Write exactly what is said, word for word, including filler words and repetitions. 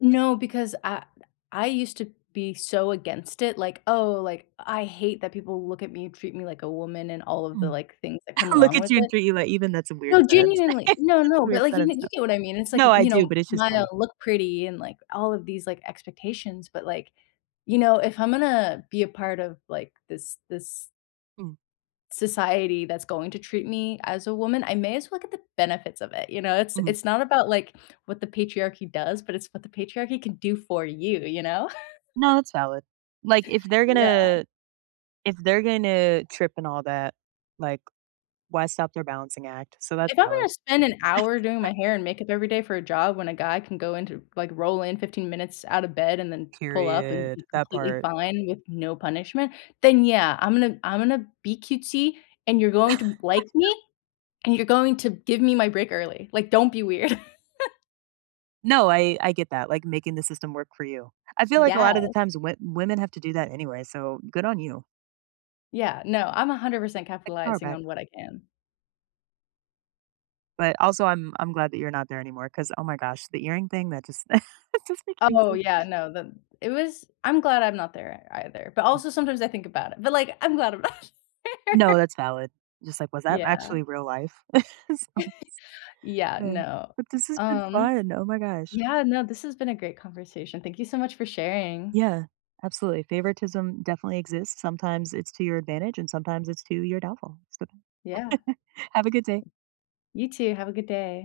No, because I I used to be so against it, like, "Oh" like, "...I hate that people look at me, treat me like a woman" and all of the, Mm. like, things that come Look along at with you and it. treat you like even that's a weird No, sentence. genuinely. No It's a no, but, weird like, you sentence, though. you get what I mean, it's like, No, y I you do, know, but it's just smile, funny. look pretty, and, like, all of these, like, expectations. But like, you know, if I'm gonna be a part of, like, this this Mhm. society that's going to treat me as a woman, I may as well get the benefits of it, you know, it's Mhm. it's not about like, what the patriarchy does, but it's what the patriarchy can do for you, you know? No, that's valid. Like, if they're Yeah. gonna if they're gonna trip and all that, like, why stop their balancing act? So that's If I'm valid. gonna spend an hour doing my hair and makeup every day for a job when a guy can go into like, roll in fifteen minutes out of bed and then pull up and Period, be that completely part. fine with no punishment, then, yeah, I'm gonna I'm gonna be cutesy, and you're going to n like me, and you're going to give me my break early. Like, don't be weird. No, I I get that, like, making the system work for you. I feel like a lotta the Yeah. times wo women have to do that anyway, so good on you. Yeah, no, I'm a hundred percent Take the power capitalizing back. on what I can. But, also, I'm I'm glad that you're not there anymore, 'cause, oh my gosh, the earring thing, that just it just, [unintelligible] crazy. Oh, yeah, no, the it was I'm glad I'm not there e either, but Mm. also sometimes I think about it, but like, I'm glad I'm not there. No, that's valid. Just like, "Was that Yeah. actually real life?" So Yeah, Eh, no, but this has been um, fun, oh my gosh. yeah, no, this has been a great conversation, thank you so much for sharing. Yeah. Absolutely, favoritism definitely exists, sometimes it's to your advantage, and sometimes it's to your downfall, so. Yeah. Have a good day. You too, have a good day.